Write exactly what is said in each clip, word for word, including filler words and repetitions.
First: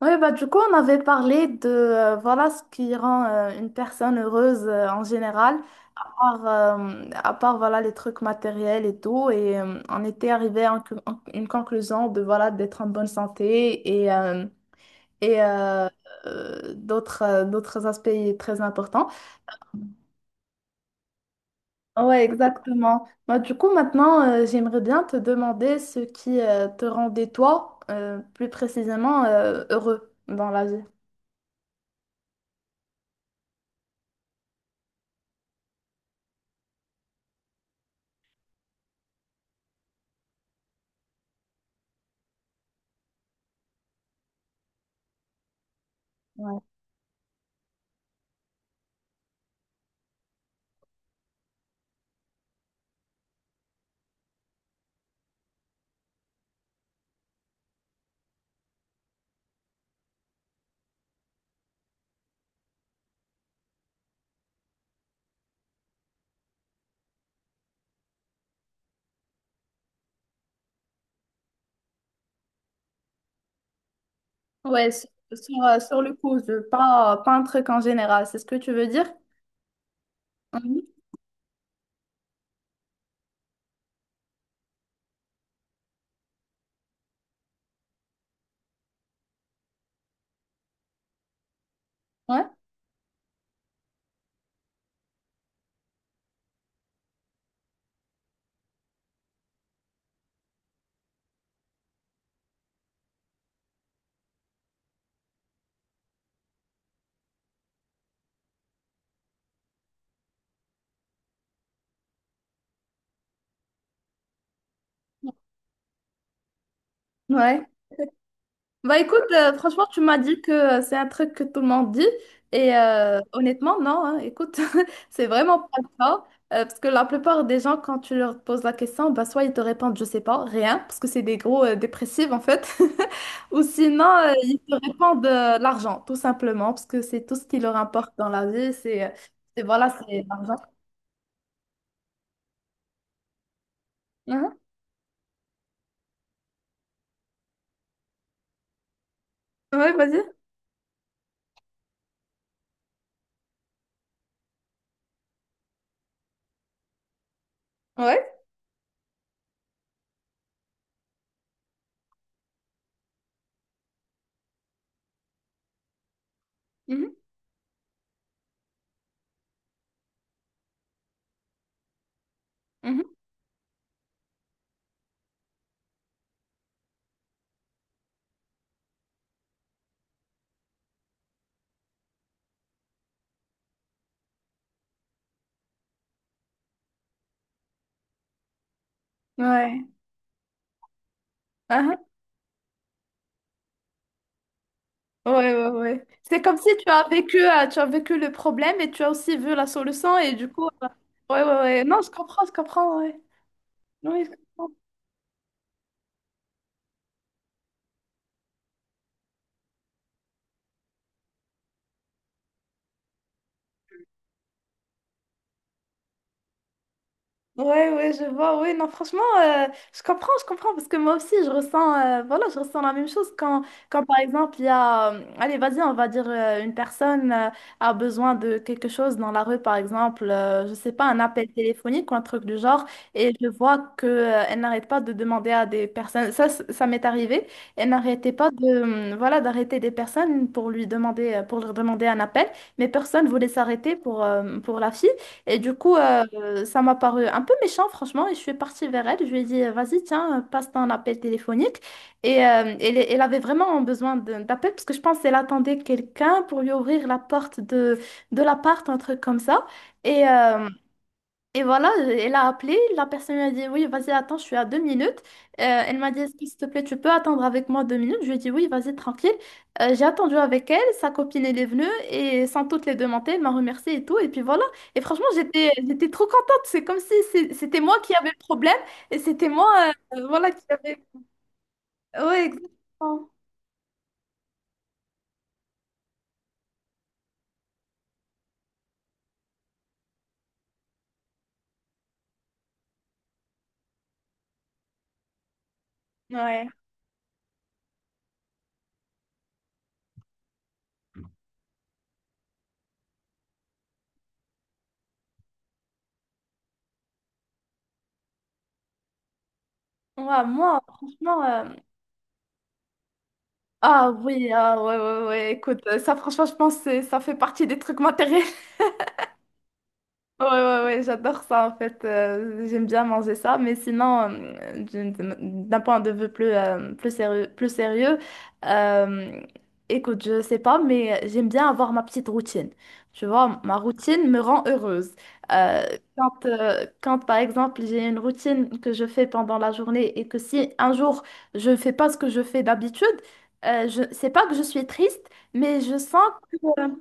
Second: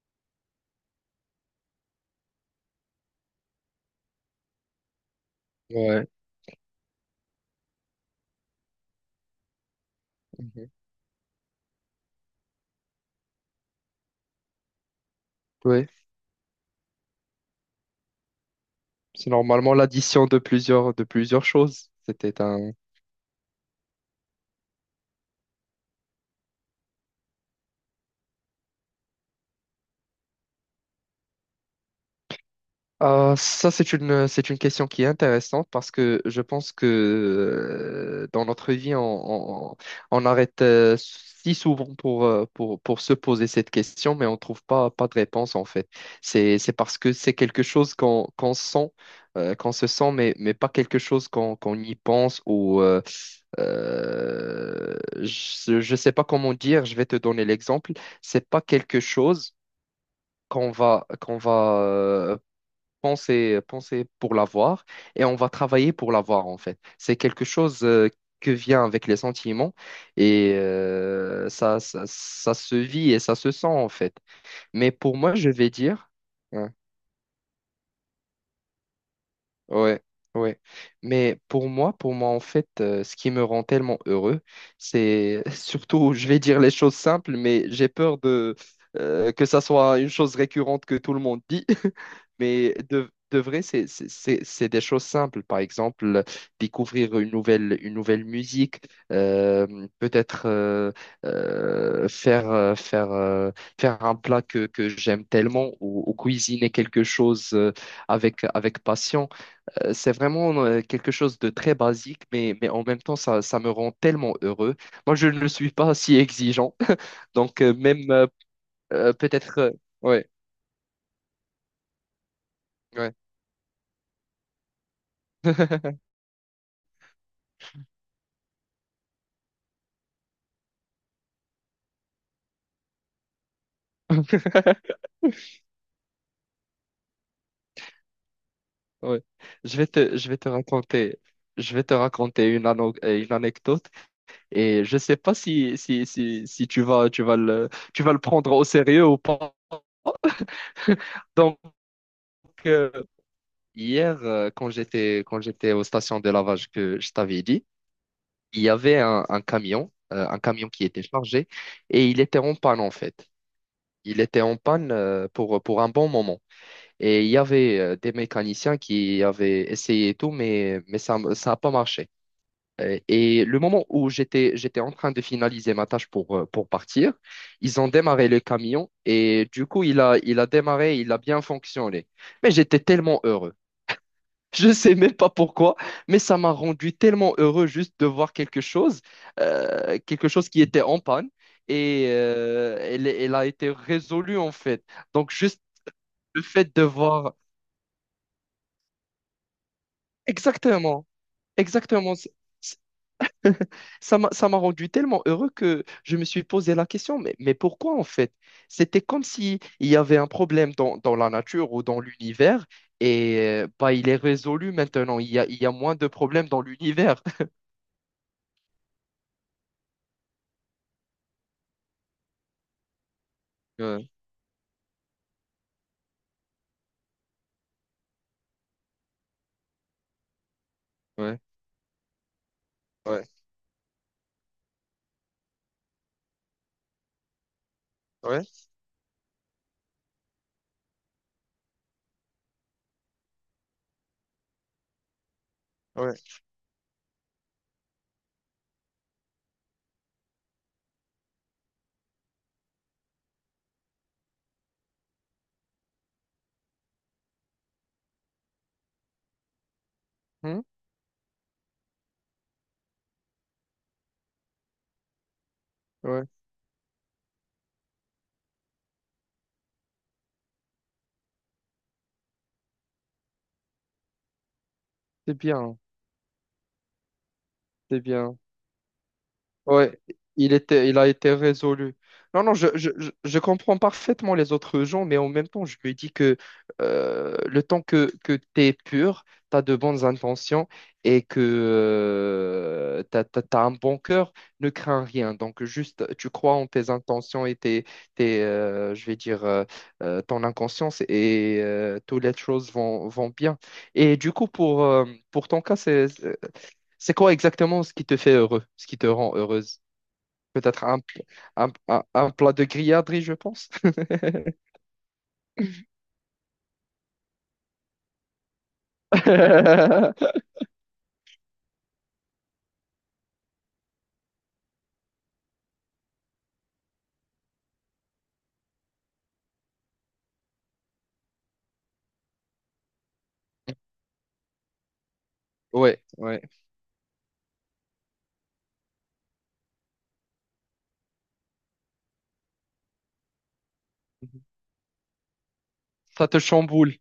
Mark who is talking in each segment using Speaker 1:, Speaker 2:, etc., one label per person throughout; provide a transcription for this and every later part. Speaker 1: Oui, bah, du coup, on avait parlé de euh, voilà ce qui rend euh, une personne heureuse euh, en général, à
Speaker 2: Ouais,
Speaker 1: part, euh, à part voilà, les trucs matériels et tout. Et euh, on était arrivé
Speaker 2: mhm.
Speaker 1: à un- en- une conclusion de voilà d'être en bonne santé et, euh, et euh,
Speaker 2: Ouais.
Speaker 1: euh, d'autres euh, d'autres aspects très importants.
Speaker 2: C'est normalement l'addition de plusieurs de plusieurs choses.
Speaker 1: Ouais,
Speaker 2: C'était un.
Speaker 1: exactement. Bah, du coup, maintenant, euh, j'aimerais bien te demander ce qui euh, te rendait toi euh, plus précisément euh, heureux dans la vie.
Speaker 2: Ah, ça, c'est une c'est une question qui est intéressante parce que je pense que euh, dans notre vie, on, on, on arrête euh, si souvent pour, euh, pour pour se poser cette question, mais on ne trouve pas pas de réponse en fait. C'est
Speaker 1: Ouais.
Speaker 2: c'est parce que c'est quelque chose qu'on qu'on sent, euh, qu'on se sent, mais mais pas quelque chose qu'on qu'on y pense ou euh, Euh, je ne sais pas comment dire, je vais te donner l'exemple. C'est pas quelque chose qu'on va, qu'on va euh, penser, penser pour l'avoir et on va travailler pour l'avoir en fait. C'est quelque chose euh, que vient avec les sentiments et euh, ça, ça, ça se vit et ça se sent en fait.
Speaker 1: Ouais,
Speaker 2: Mais
Speaker 1: sur,
Speaker 2: pour moi, je
Speaker 1: sur,
Speaker 2: vais
Speaker 1: euh, sur
Speaker 2: dire.
Speaker 1: le coup, je
Speaker 2: Hein.
Speaker 1: pas, pas un truc en général, c'est ce que tu veux dire?
Speaker 2: Ouais, ouais.
Speaker 1: Mhm.
Speaker 2: Mais pour moi, pour moi, en fait, euh, ce qui me rend tellement heureux, c'est surtout, je vais dire les choses simples, mais j'ai peur de euh, que ça soit une chose récurrente que tout le monde dit.
Speaker 1: Ouais.
Speaker 2: Mais de, de vrai, c'est c'est- c'est- c'est des choses simples. Par exemple, découvrir une nouvelle, une nouvelle musique, euh, peut-être euh, euh, faire, euh, faire, euh, faire un plat que, que j'aime tellement ou, ou cuisiner quelque chose euh, avec, avec passion. Euh, C'est vraiment euh, quelque chose de très basique, mais, mais en même temps, ça, ça me rend tellement heureux. Moi, je ne suis pas si exigeant. Donc,
Speaker 1: Ouais.
Speaker 2: euh, même euh,
Speaker 1: Bah
Speaker 2: euh,
Speaker 1: écoute, euh,
Speaker 2: peut-être. Euh,
Speaker 1: franchement, tu m'as
Speaker 2: ouais,
Speaker 1: dit que euh, c'est un truc que tout le monde dit. Et
Speaker 2: ouais.
Speaker 1: euh, honnêtement, non, hein, écoute, c'est vraiment pas le cas. Euh, parce que la plupart des gens, quand tu leur poses la question, bah, soit ils te répondent, je sais pas, rien, parce que c'est des gros euh, dépressifs en fait. Ou sinon, euh, ils te répondent euh, l'argent, tout simplement, parce que c'est tout ce qui leur importe dans la vie. C'est, euh,
Speaker 2: Ouais.
Speaker 1: c'est
Speaker 2: Je vais
Speaker 1: voilà,
Speaker 2: te,
Speaker 1: c'est
Speaker 2: je vais te
Speaker 1: l'argent.
Speaker 2: raconter, je vais te raconter une, ano- euh, une anecdote
Speaker 1: Mhm.
Speaker 2: et je sais pas si, si, si, si tu vas, tu vas le, tu vas le prendre au sérieux ou pas.
Speaker 1: Ouais, vas-y.
Speaker 2: Donc, euh, hier, euh, quand j'étais, quand j'étais aux stations de lavage que je t'avais dit,
Speaker 1: Ouais.
Speaker 2: il y avait un, un camion, euh, un camion qui était chargé, et il était en panne en fait. Il était en panne euh, pour, pour un bon moment.
Speaker 1: Mhm,
Speaker 2: Et il y avait euh, des mécaniciens qui avaient essayé et tout, mais, mais ça ça n'a pas marché. Euh,
Speaker 1: mhm.
Speaker 2: Et le moment où j'étais, j'étais en train de finaliser ma tâche pour, euh, pour partir, ils ont démarré le camion et du coup, il a, il a démarré, il a bien fonctionné. Mais j'étais tellement heureux. Je sais même pas pourquoi, mais ça m'a rendu tellement heureux juste de voir quelque chose,
Speaker 1: Ouais.
Speaker 2: euh, quelque chose qui était en panne
Speaker 1: Ah,
Speaker 2: et euh, elle, elle a été résolue en fait. Donc
Speaker 1: ah. Ouais,
Speaker 2: juste
Speaker 1: ouais, ouais.
Speaker 2: le
Speaker 1: C'est comme si
Speaker 2: fait de
Speaker 1: tu as
Speaker 2: voir
Speaker 1: vécu, euh, tu as vécu le problème et tu as aussi vu la solution et du coup, euh,
Speaker 2: exactement,
Speaker 1: ouais, ouais, ouais. Non, je
Speaker 2: exactement, c-
Speaker 1: comprends, je
Speaker 2: c-
Speaker 1: comprends, ouais.
Speaker 2: ça
Speaker 1: Oui,
Speaker 2: m'a
Speaker 1: je
Speaker 2: ça m'a
Speaker 1: comprends.
Speaker 2: rendu tellement heureux que je me suis posé la question, mais, mais pourquoi en fait? C'était comme si il y avait un problème dans, dans la nature ou dans l'univers et euh, bah, il est résolu maintenant. Il y a, il y a moins de problèmes dans l'univers.
Speaker 1: Ouais, ouais, je vois, ouais, non, franchement, euh, je comprends, je comprends, parce que moi aussi, je ressens, euh, voilà, je ressens la même chose quand, quand
Speaker 2: Ouais,
Speaker 1: par exemple, il y a, euh, allez, vas-y, on va dire, euh, une personne euh, a besoin de quelque chose dans la rue, par exemple, euh, je sais pas, un
Speaker 2: ouais,
Speaker 1: appel téléphonique ou un truc du genre,
Speaker 2: ouais.
Speaker 1: et je vois que, euh, elle n'arrête pas de demander à des personnes, ça, c- ça m'est arrivé, elle n'arrêtait
Speaker 2: Ouais,
Speaker 1: pas de, euh, voilà, d'arrêter des personnes pour lui demander, euh, pour leur demander un appel, mais personne voulait s'arrêter pour, euh, pour la fille. Et du coup,
Speaker 2: ouais,
Speaker 1: euh, ça m'a paru un peu méchant, franchement, et je suis partie vers elle. Je lui ai dit, euh, vas-y, tiens, euh, passe ton appel téléphonique. Et euh, elle, elle avait vraiment besoin de- d'appel parce que je pense qu'elle attendait quelqu'un pour lui ouvrir la porte de, de l'appart, un truc comme ça. Et,
Speaker 2: hmm,
Speaker 1: euh, et voilà, elle a appelé, la personne lui a dit, oui, vas-y, attends, je suis à deux minutes. Euh, elle m'a dit,
Speaker 2: ouais.
Speaker 1: est-ce que, s'il te plaît, tu peux attendre avec moi deux minutes? Je lui ai dit, oui, vas-y, tranquille. Euh, j'ai attendu avec elle, sa copine, elle est venue, et sans toutes les demander, elle m'a remerciée et tout. Et puis voilà, et franchement,
Speaker 2: C'est
Speaker 1: j'étais,
Speaker 2: bien,
Speaker 1: j'étais trop contente. C'est comme si c'est- c'était moi
Speaker 2: c'est
Speaker 1: qui avais
Speaker 2: bien.
Speaker 1: le problème, et c'était moi,
Speaker 2: Ouais,
Speaker 1: euh, voilà,
Speaker 2: il
Speaker 1: qui
Speaker 2: était,
Speaker 1: avait...
Speaker 2: il a été résolu. Non,
Speaker 1: Ouais,
Speaker 2: non, je, je, je
Speaker 1: exactement.
Speaker 2: je comprends parfaitement les autres gens, mais en même temps, je me dis que euh, le temps que, que tu es pur, tu as de bonnes intentions et que euh, tu as un bon cœur, ne crains rien. Donc, juste, tu crois en
Speaker 1: Ouais.
Speaker 2: tes intentions et tes, tes, euh, je vais dire, euh, euh, ton inconscience et euh, toutes les choses vont, vont bien. Et du coup, pour, euh, pour ton cas, c'est, c'est quoi exactement ce qui te fait heureux, ce qui te rend heureuse?
Speaker 1: Ouais, moi,
Speaker 2: Peut-être un,
Speaker 1: franchement... euh,
Speaker 2: un, un- un plat de grilladerie, je pense.
Speaker 1: Ah oui, ah ouais, ouais, ouais, écoute, euh, ça franchement, je pense que c'est- ça fait partie des trucs matériels. Ouais, ouais, ouais, j'adore ça en fait. Euh, j'aime bien manger ça. Mais sinon, euh, d'une- d'un point de vue plus, euh, plus sérieux, plus sérieux euh, écoute, je sais pas, mais j'aime bien avoir ma petite routine. Tu vois, ma routine me rend heureuse. Euh,
Speaker 2: Ouais, ouais.
Speaker 1: quand, euh, quand par exemple, j'ai une routine que je fais pendant la journée et que si un jour je ne fais pas ce que je fais d'habitude, euh, je sais pas que je suis triste, mais je sens.
Speaker 2: Ça te chamboule,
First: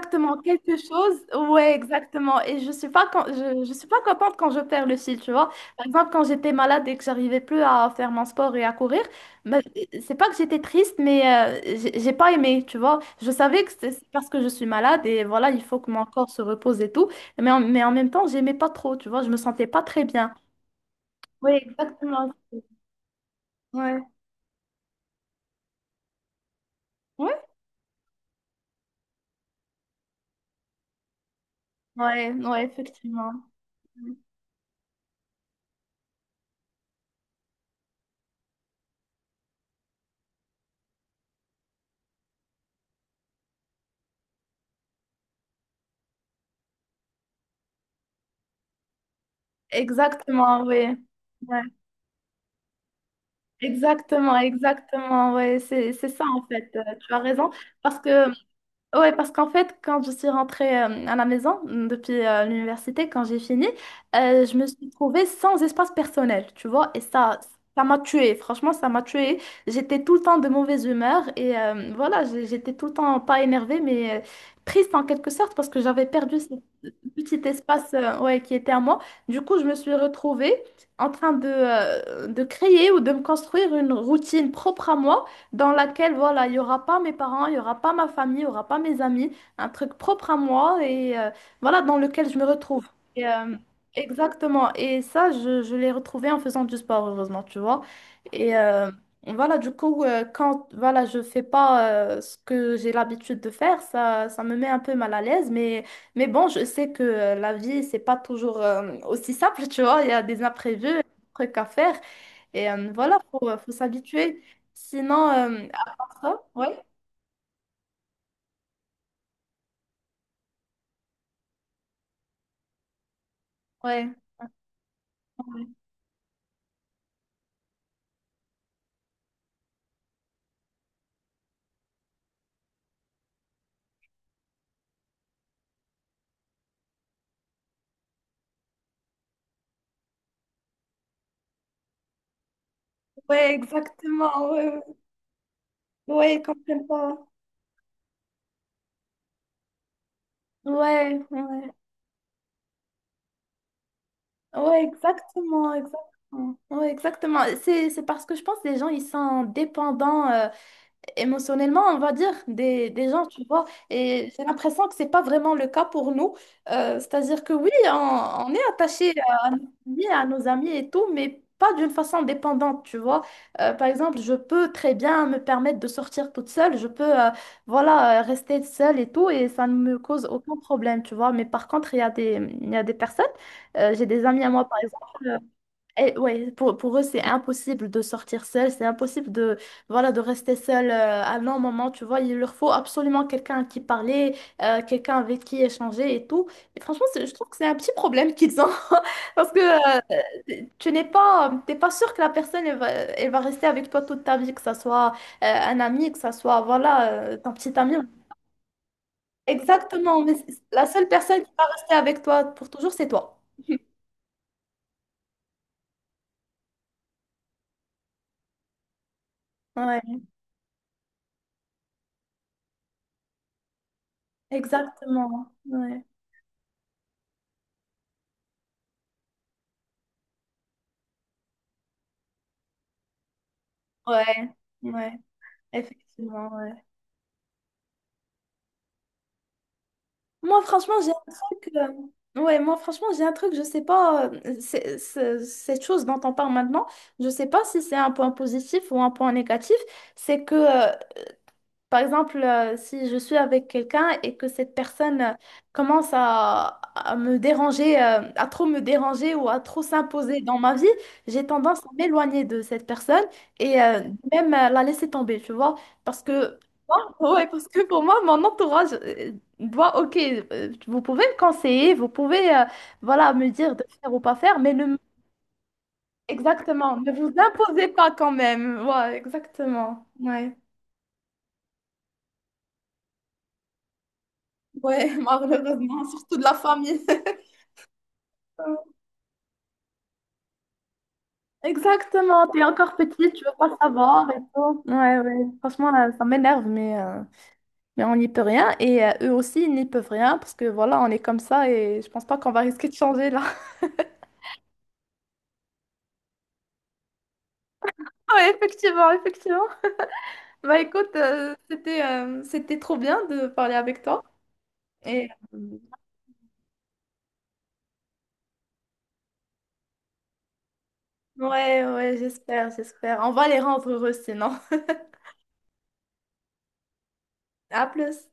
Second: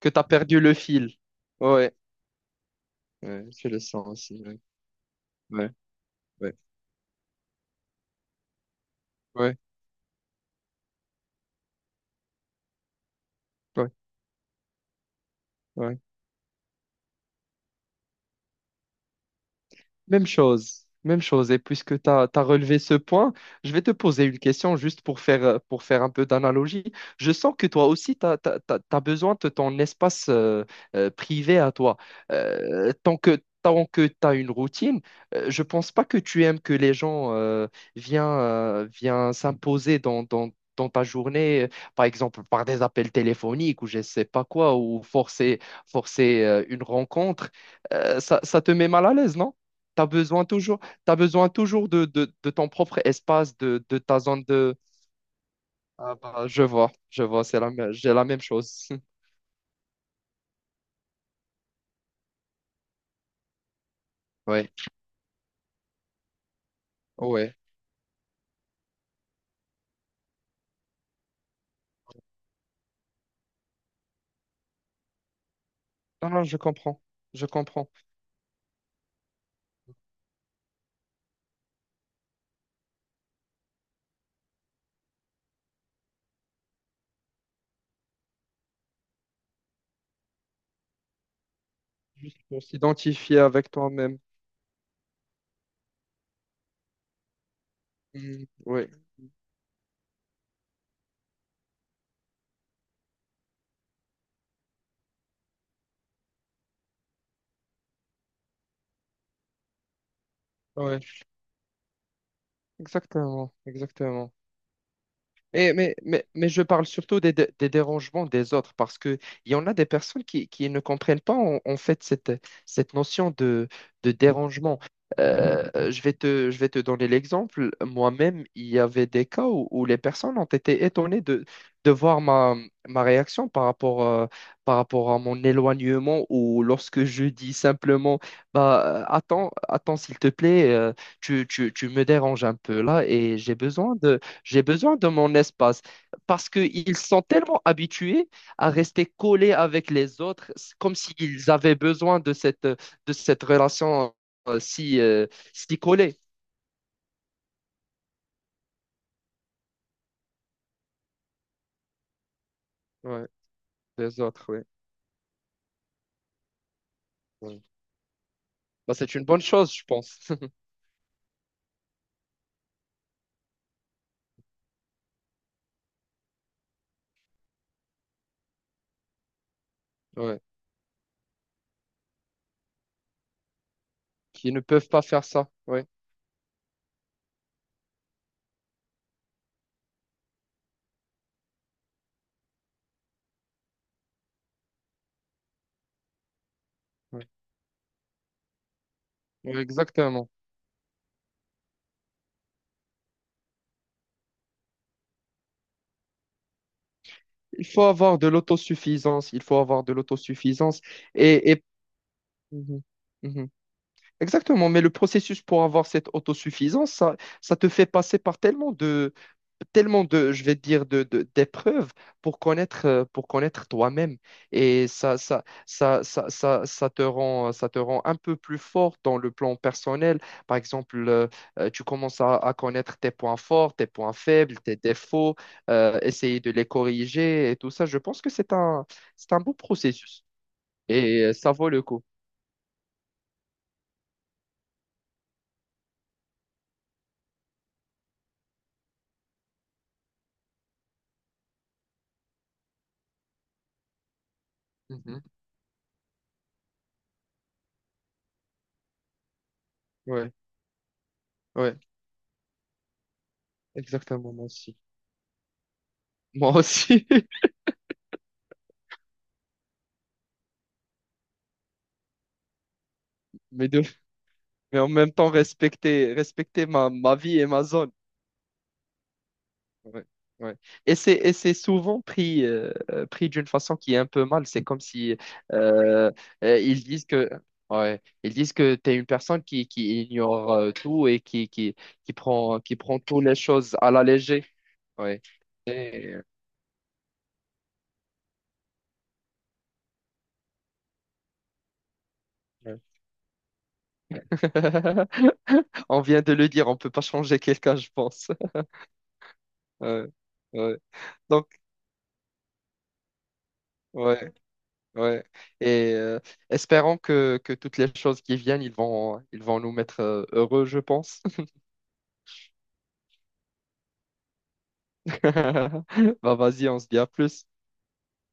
Speaker 2: que t'as perdu le
Speaker 1: quelque
Speaker 2: fil.
Speaker 1: chose, ouais,
Speaker 2: Ouais,
Speaker 1: exactement. Et je suis pas, quand
Speaker 2: ouais,
Speaker 1: je,
Speaker 2: je
Speaker 1: je
Speaker 2: le
Speaker 1: suis pas
Speaker 2: sens
Speaker 1: contente
Speaker 2: aussi.
Speaker 1: quand
Speaker 2: Ouais,
Speaker 1: je perds le fil, tu vois.
Speaker 2: ouais,
Speaker 1: Par exemple, quand j'étais
Speaker 2: ouais,
Speaker 1: malade et que j'arrivais plus à faire mon sport et à courir,
Speaker 2: ouais,
Speaker 1: bah, c'est pas que j'étais triste, mais euh, j'ai j'ai pas aimé, tu vois. Je savais que c'est
Speaker 2: ouais,
Speaker 1: c'est parce que je suis malade et voilà, il faut que
Speaker 2: ouais.
Speaker 1: mon corps se repose et tout. Mais en, mais en même temps, j'aimais pas trop, tu vois. Je me sentais pas très
Speaker 2: Même
Speaker 1: bien.
Speaker 2: chose, même
Speaker 1: Oui,
Speaker 2: chose. Et puisque tu as
Speaker 1: exactement.
Speaker 2: relevé ce point, je vais te
Speaker 1: Ouais,
Speaker 2: poser une question juste pour faire, euh, pour faire un peu d'analogie. Je
Speaker 1: ouais,
Speaker 2: sens que toi aussi, tu as besoin de ton espace euh, euh, privé à toi.
Speaker 1: ouais, ouais,
Speaker 2: Euh, tant
Speaker 1: effectivement.
Speaker 2: que, tant que tu as une routine, euh, je pense pas que tu aimes que les gens euh, viennent, euh, viennent s'imposer dans, dans, dans ta journée, euh, par exemple par des appels téléphoniques ou je sais pas quoi, ou forcer, forcer euh, une rencontre. Euh, ça, ça te met mal à l'aise, non? Tu as besoin
Speaker 1: Exactement,
Speaker 2: toujours,
Speaker 1: oui.
Speaker 2: t'as besoin
Speaker 1: Ouais.
Speaker 2: toujours de, de, de ton propre espace, de, de ta
Speaker 1: Exactement,
Speaker 2: zone de.
Speaker 1: exactement, ouais, c'est c'est
Speaker 2: Ah
Speaker 1: ça en
Speaker 2: bah, je
Speaker 1: fait, euh,
Speaker 2: vois,
Speaker 1: tu as
Speaker 2: je vois,
Speaker 1: raison,
Speaker 2: c'est la, mê-
Speaker 1: parce
Speaker 2: j'ai la
Speaker 1: que
Speaker 2: même chose.
Speaker 1: ouais, parce qu'en fait, quand je suis rentrée euh, à la maison euh, depuis euh, l'université, quand j'ai fini, euh, je me
Speaker 2: Ouais,
Speaker 1: suis trouvée sans espace personnel, tu vois, et ça,
Speaker 2: ouais.
Speaker 1: ça m'a tuée. Franchement, ça m'a tuée. J'étais tout le temps de mauvaise humeur et euh, voilà, j'ai- j'étais tout le temps pas énervée, mais euh, triste en quelque sorte parce que j'avais
Speaker 2: Non,
Speaker 1: perdu
Speaker 2: non,
Speaker 1: ce
Speaker 2: je comprends,
Speaker 1: petit
Speaker 2: je comprends.
Speaker 1: espace euh, ouais, qui était à moi. Du coup, je me suis retrouvée en train de, euh, de créer ou de me construire une routine propre à moi dans laquelle, voilà, il n'y aura pas mes parents, il n'y aura pas ma famille, il n'y aura pas mes amis, un truc propre à moi et euh, voilà, dans lequel je me
Speaker 2: On
Speaker 1: retrouve. Et,
Speaker 2: s'identifie
Speaker 1: euh,
Speaker 2: avec toi-même.
Speaker 1: Exactement. Et ça, je, je l'ai retrouvé en faisant du sport, heureusement, tu vois.
Speaker 2: Mm,
Speaker 1: Et
Speaker 2: ouais,
Speaker 1: euh, voilà, du coup, euh, quand voilà, je fais pas euh, ce que j'ai l'habitude de faire, ça, ça me met un peu mal à l'aise, mais. Mais bon, je sais que euh, la vie, c'est pas toujours euh, aussi simple, tu vois. Il y a des imprévus,
Speaker 2: ouais,
Speaker 1: des trucs à faire. Et euh, voilà, faut,
Speaker 2: exactement,
Speaker 1: euh, faut
Speaker 2: exactement.
Speaker 1: s'habituer. Sinon, euh,
Speaker 2: Mais, mais,
Speaker 1: à part
Speaker 2: mais,
Speaker 1: ça,
Speaker 2: mais je
Speaker 1: ouais,
Speaker 2: parle surtout des, dé- des dérangements des autres parce qu'il y en a des personnes qui, qui ne comprennent pas en, en fait cette, cette notion de, de
Speaker 1: ouais,
Speaker 2: dérangement. Euh, je vais te, je vais te donner l'exemple. Moi-même, il y avait des cas où, où les personnes ont été étonnées de, de voir ma, ma réaction par rapport, euh, par rapport à mon éloignement, ou lorsque je dis simplement bah, euh, attends, attends, s'il te plaît, euh, tu, tu, tu me déranges un peu là et
Speaker 1: ouais,
Speaker 2: j'ai besoin de
Speaker 1: exactement,
Speaker 2: j'ai
Speaker 1: ouais, ouais,
Speaker 2: besoin de mon espace,
Speaker 1: ouais, ils
Speaker 2: parce
Speaker 1: comprennent
Speaker 2: qu'ils
Speaker 1: pas.
Speaker 2: sont tellement habitués à rester collés avec les autres. C'est comme
Speaker 1: Ouais,
Speaker 2: s'ils
Speaker 1: ouais,
Speaker 2: avaient besoin de cette, de cette relation euh,
Speaker 1: ouais,
Speaker 2: si, euh,
Speaker 1: exactement,
Speaker 2: si
Speaker 1: exactement.
Speaker 2: collée,
Speaker 1: Ouais, exactement. C'est, c'est parce que je pense que les gens, ils sont dépendants euh, émotionnellement, on va dire, des, des gens,
Speaker 2: ouais,
Speaker 1: tu vois.
Speaker 2: des
Speaker 1: Et j'ai
Speaker 2: autres. Ouais,
Speaker 1: l'impression que c'est pas vraiment le cas pour nous. Euh, c'est-à-dire que
Speaker 2: ouais.
Speaker 1: oui, on, on est
Speaker 2: Bah,
Speaker 1: attaché
Speaker 2: c'est une bonne
Speaker 1: à, à nos
Speaker 2: chose, je
Speaker 1: amis,
Speaker 2: pense,
Speaker 1: à nos amis et tout, mais pas d'une façon dépendante, tu vois. Euh, par exemple, je peux très bien me permettre de sortir toute seule, je peux, euh, voilà, euh, rester seule et tout, et ça ne me cause
Speaker 2: ouais.
Speaker 1: aucun problème, tu vois. Mais par contre, il y a des, il y a des personnes, euh, j'ai des amis à
Speaker 2: Qui ne
Speaker 1: moi, par
Speaker 2: peuvent pas faire
Speaker 1: exemple.
Speaker 2: ça. Ouais,
Speaker 1: Et ouais, pour, pour eux, c'est impossible de sortir seul, c'est impossible de, voilà, de rester seul euh, à un long moment, tu vois. Il leur faut absolument quelqu'un à qui parler, euh, quelqu'un avec qui échanger et tout. Et franchement, c'est-
Speaker 2: ouais.
Speaker 1: je trouve que c'est un petit problème qu'ils ont parce
Speaker 2: Ouais,
Speaker 1: que euh,
Speaker 2: exactement.
Speaker 1: tu n'es pas, t'es pas sûr que la personne, elle va, elle va rester avec toi toute ta vie, que ça soit euh, un ami, que ça soit, voilà, euh, ton
Speaker 2: Il
Speaker 1: petit
Speaker 2: faut
Speaker 1: ami.
Speaker 2: avoir de l'autosuffisance. Il faut avoir de
Speaker 1: Exactement, mais c'est-
Speaker 2: l'autosuffisance.
Speaker 1: la seule personne qui
Speaker 2: Et, et...
Speaker 1: va rester avec toi pour
Speaker 2: Mhm.
Speaker 1: toujours, c'est toi.
Speaker 2: Mhm. Exactement, mais le processus pour avoir cette autosuffisance, ça, ça te fait passer par tellement de,
Speaker 1: Ouais,
Speaker 2: tellement de, je vais dire, de, de- d'épreuves pour connaître, euh, pour connaître toi-même. Et ça, ça,
Speaker 1: exactement. Ouais,
Speaker 2: ça, ça, ça, ça te rend, ça te rend un peu plus fort dans le plan personnel. Par exemple, euh, euh, tu commences à, à connaître tes points forts, tes points
Speaker 1: ouais.
Speaker 2: faibles, tes
Speaker 1: Ouais.
Speaker 2: défauts, euh, essayer de
Speaker 1: Effectivement,
Speaker 2: les
Speaker 1: ouais.
Speaker 2: corriger et tout ça. Je pense que c'est un, c'est un beau processus
Speaker 1: Moi, franchement, j'ai
Speaker 2: et
Speaker 1: un
Speaker 2: euh, ça
Speaker 1: truc.
Speaker 2: vaut le
Speaker 1: euh,
Speaker 2: coup.
Speaker 1: Ouais, moi, franchement, j'ai un truc, je sais pas. Euh, c'est- c'est- cette chose dont on parle maintenant, je sais pas si c'est un point positif ou un point négatif. C'est que euh, par exemple, euh, si je suis avec quelqu'un et que cette personne
Speaker 2: Mhm.
Speaker 1: euh, commence à, à me déranger, euh, à trop me déranger ou à trop
Speaker 2: Ouais,
Speaker 1: s'imposer dans ma vie, j'ai
Speaker 2: ouais.
Speaker 1: tendance à m'éloigner de cette personne et euh,
Speaker 2: Exactement, moi
Speaker 1: même euh,
Speaker 2: aussi.
Speaker 1: la laisser tomber, tu vois. Parce
Speaker 2: Moi
Speaker 1: que,
Speaker 2: aussi.
Speaker 1: oh, ouais, parce que pour moi, mon entourage euh, doit, ok, euh, vous pouvez me conseiller, vous pouvez, euh, voilà, me
Speaker 2: Mais,
Speaker 1: dire
Speaker 2: de-
Speaker 1: de faire ou pas faire, mais
Speaker 2: mais
Speaker 1: ne,
Speaker 2: en
Speaker 1: m-
Speaker 2: même temps, respecter, respecter ma,
Speaker 1: exactement, ne
Speaker 2: ma
Speaker 1: vous
Speaker 2: vie et ma
Speaker 1: imposez
Speaker 2: zone.
Speaker 1: pas quand même. Ouais,
Speaker 2: Ouais,
Speaker 1: exactement. Ouais.
Speaker 2: ouais. Et c'est, et c'est souvent pris, euh, euh, pris d'une façon qui est un peu mal. C'est comme
Speaker 1: Ouais,
Speaker 2: si
Speaker 1: malheureusement,
Speaker 2: euh,
Speaker 1: surtout de la
Speaker 2: euh, ils
Speaker 1: famille.
Speaker 2: disent que, ouais, ils disent que tu es une personne qui, qui ignore euh, tout et qui, qui, qui
Speaker 1: Exactement,
Speaker 2: prend,
Speaker 1: t'es
Speaker 2: qui
Speaker 1: encore
Speaker 2: prend toutes
Speaker 1: petite,
Speaker 2: les
Speaker 1: tu veux pas
Speaker 2: choses à la
Speaker 1: savoir et
Speaker 2: légère.
Speaker 1: tout. Ouais,
Speaker 2: Ouais.
Speaker 1: ouais, franchement,
Speaker 2: Et,
Speaker 1: là,
Speaker 2: euh,
Speaker 1: ça m'énerve, mais, euh, mais on n'y peut rien. Et euh, eux aussi, ils n'y peuvent rien parce que voilà, on est comme ça et je pense pas qu'on va
Speaker 2: ouais.
Speaker 1: risquer de changer là.
Speaker 2: On vient de le dire, on peut pas changer quelqu'un, je pense.
Speaker 1: Ouais, effectivement, effectivement.
Speaker 2: Ouais,
Speaker 1: Bah
Speaker 2: ouais.
Speaker 1: écoute,
Speaker 2: Donc,
Speaker 1: euh, c'était euh, c'était trop bien de parler avec toi.
Speaker 2: ouais. Ouais.
Speaker 1: Et euh,
Speaker 2: Et euh, espérons que, que toutes les choses qui viennent, ils vont, ils vont nous mettre euh, heureux, je pense.
Speaker 1: ouais, ouais, j'espère, j'espère. On va les rendre heureux sinon.
Speaker 2: Bah, vas-y, on se dit à plus.
Speaker 1: À plus.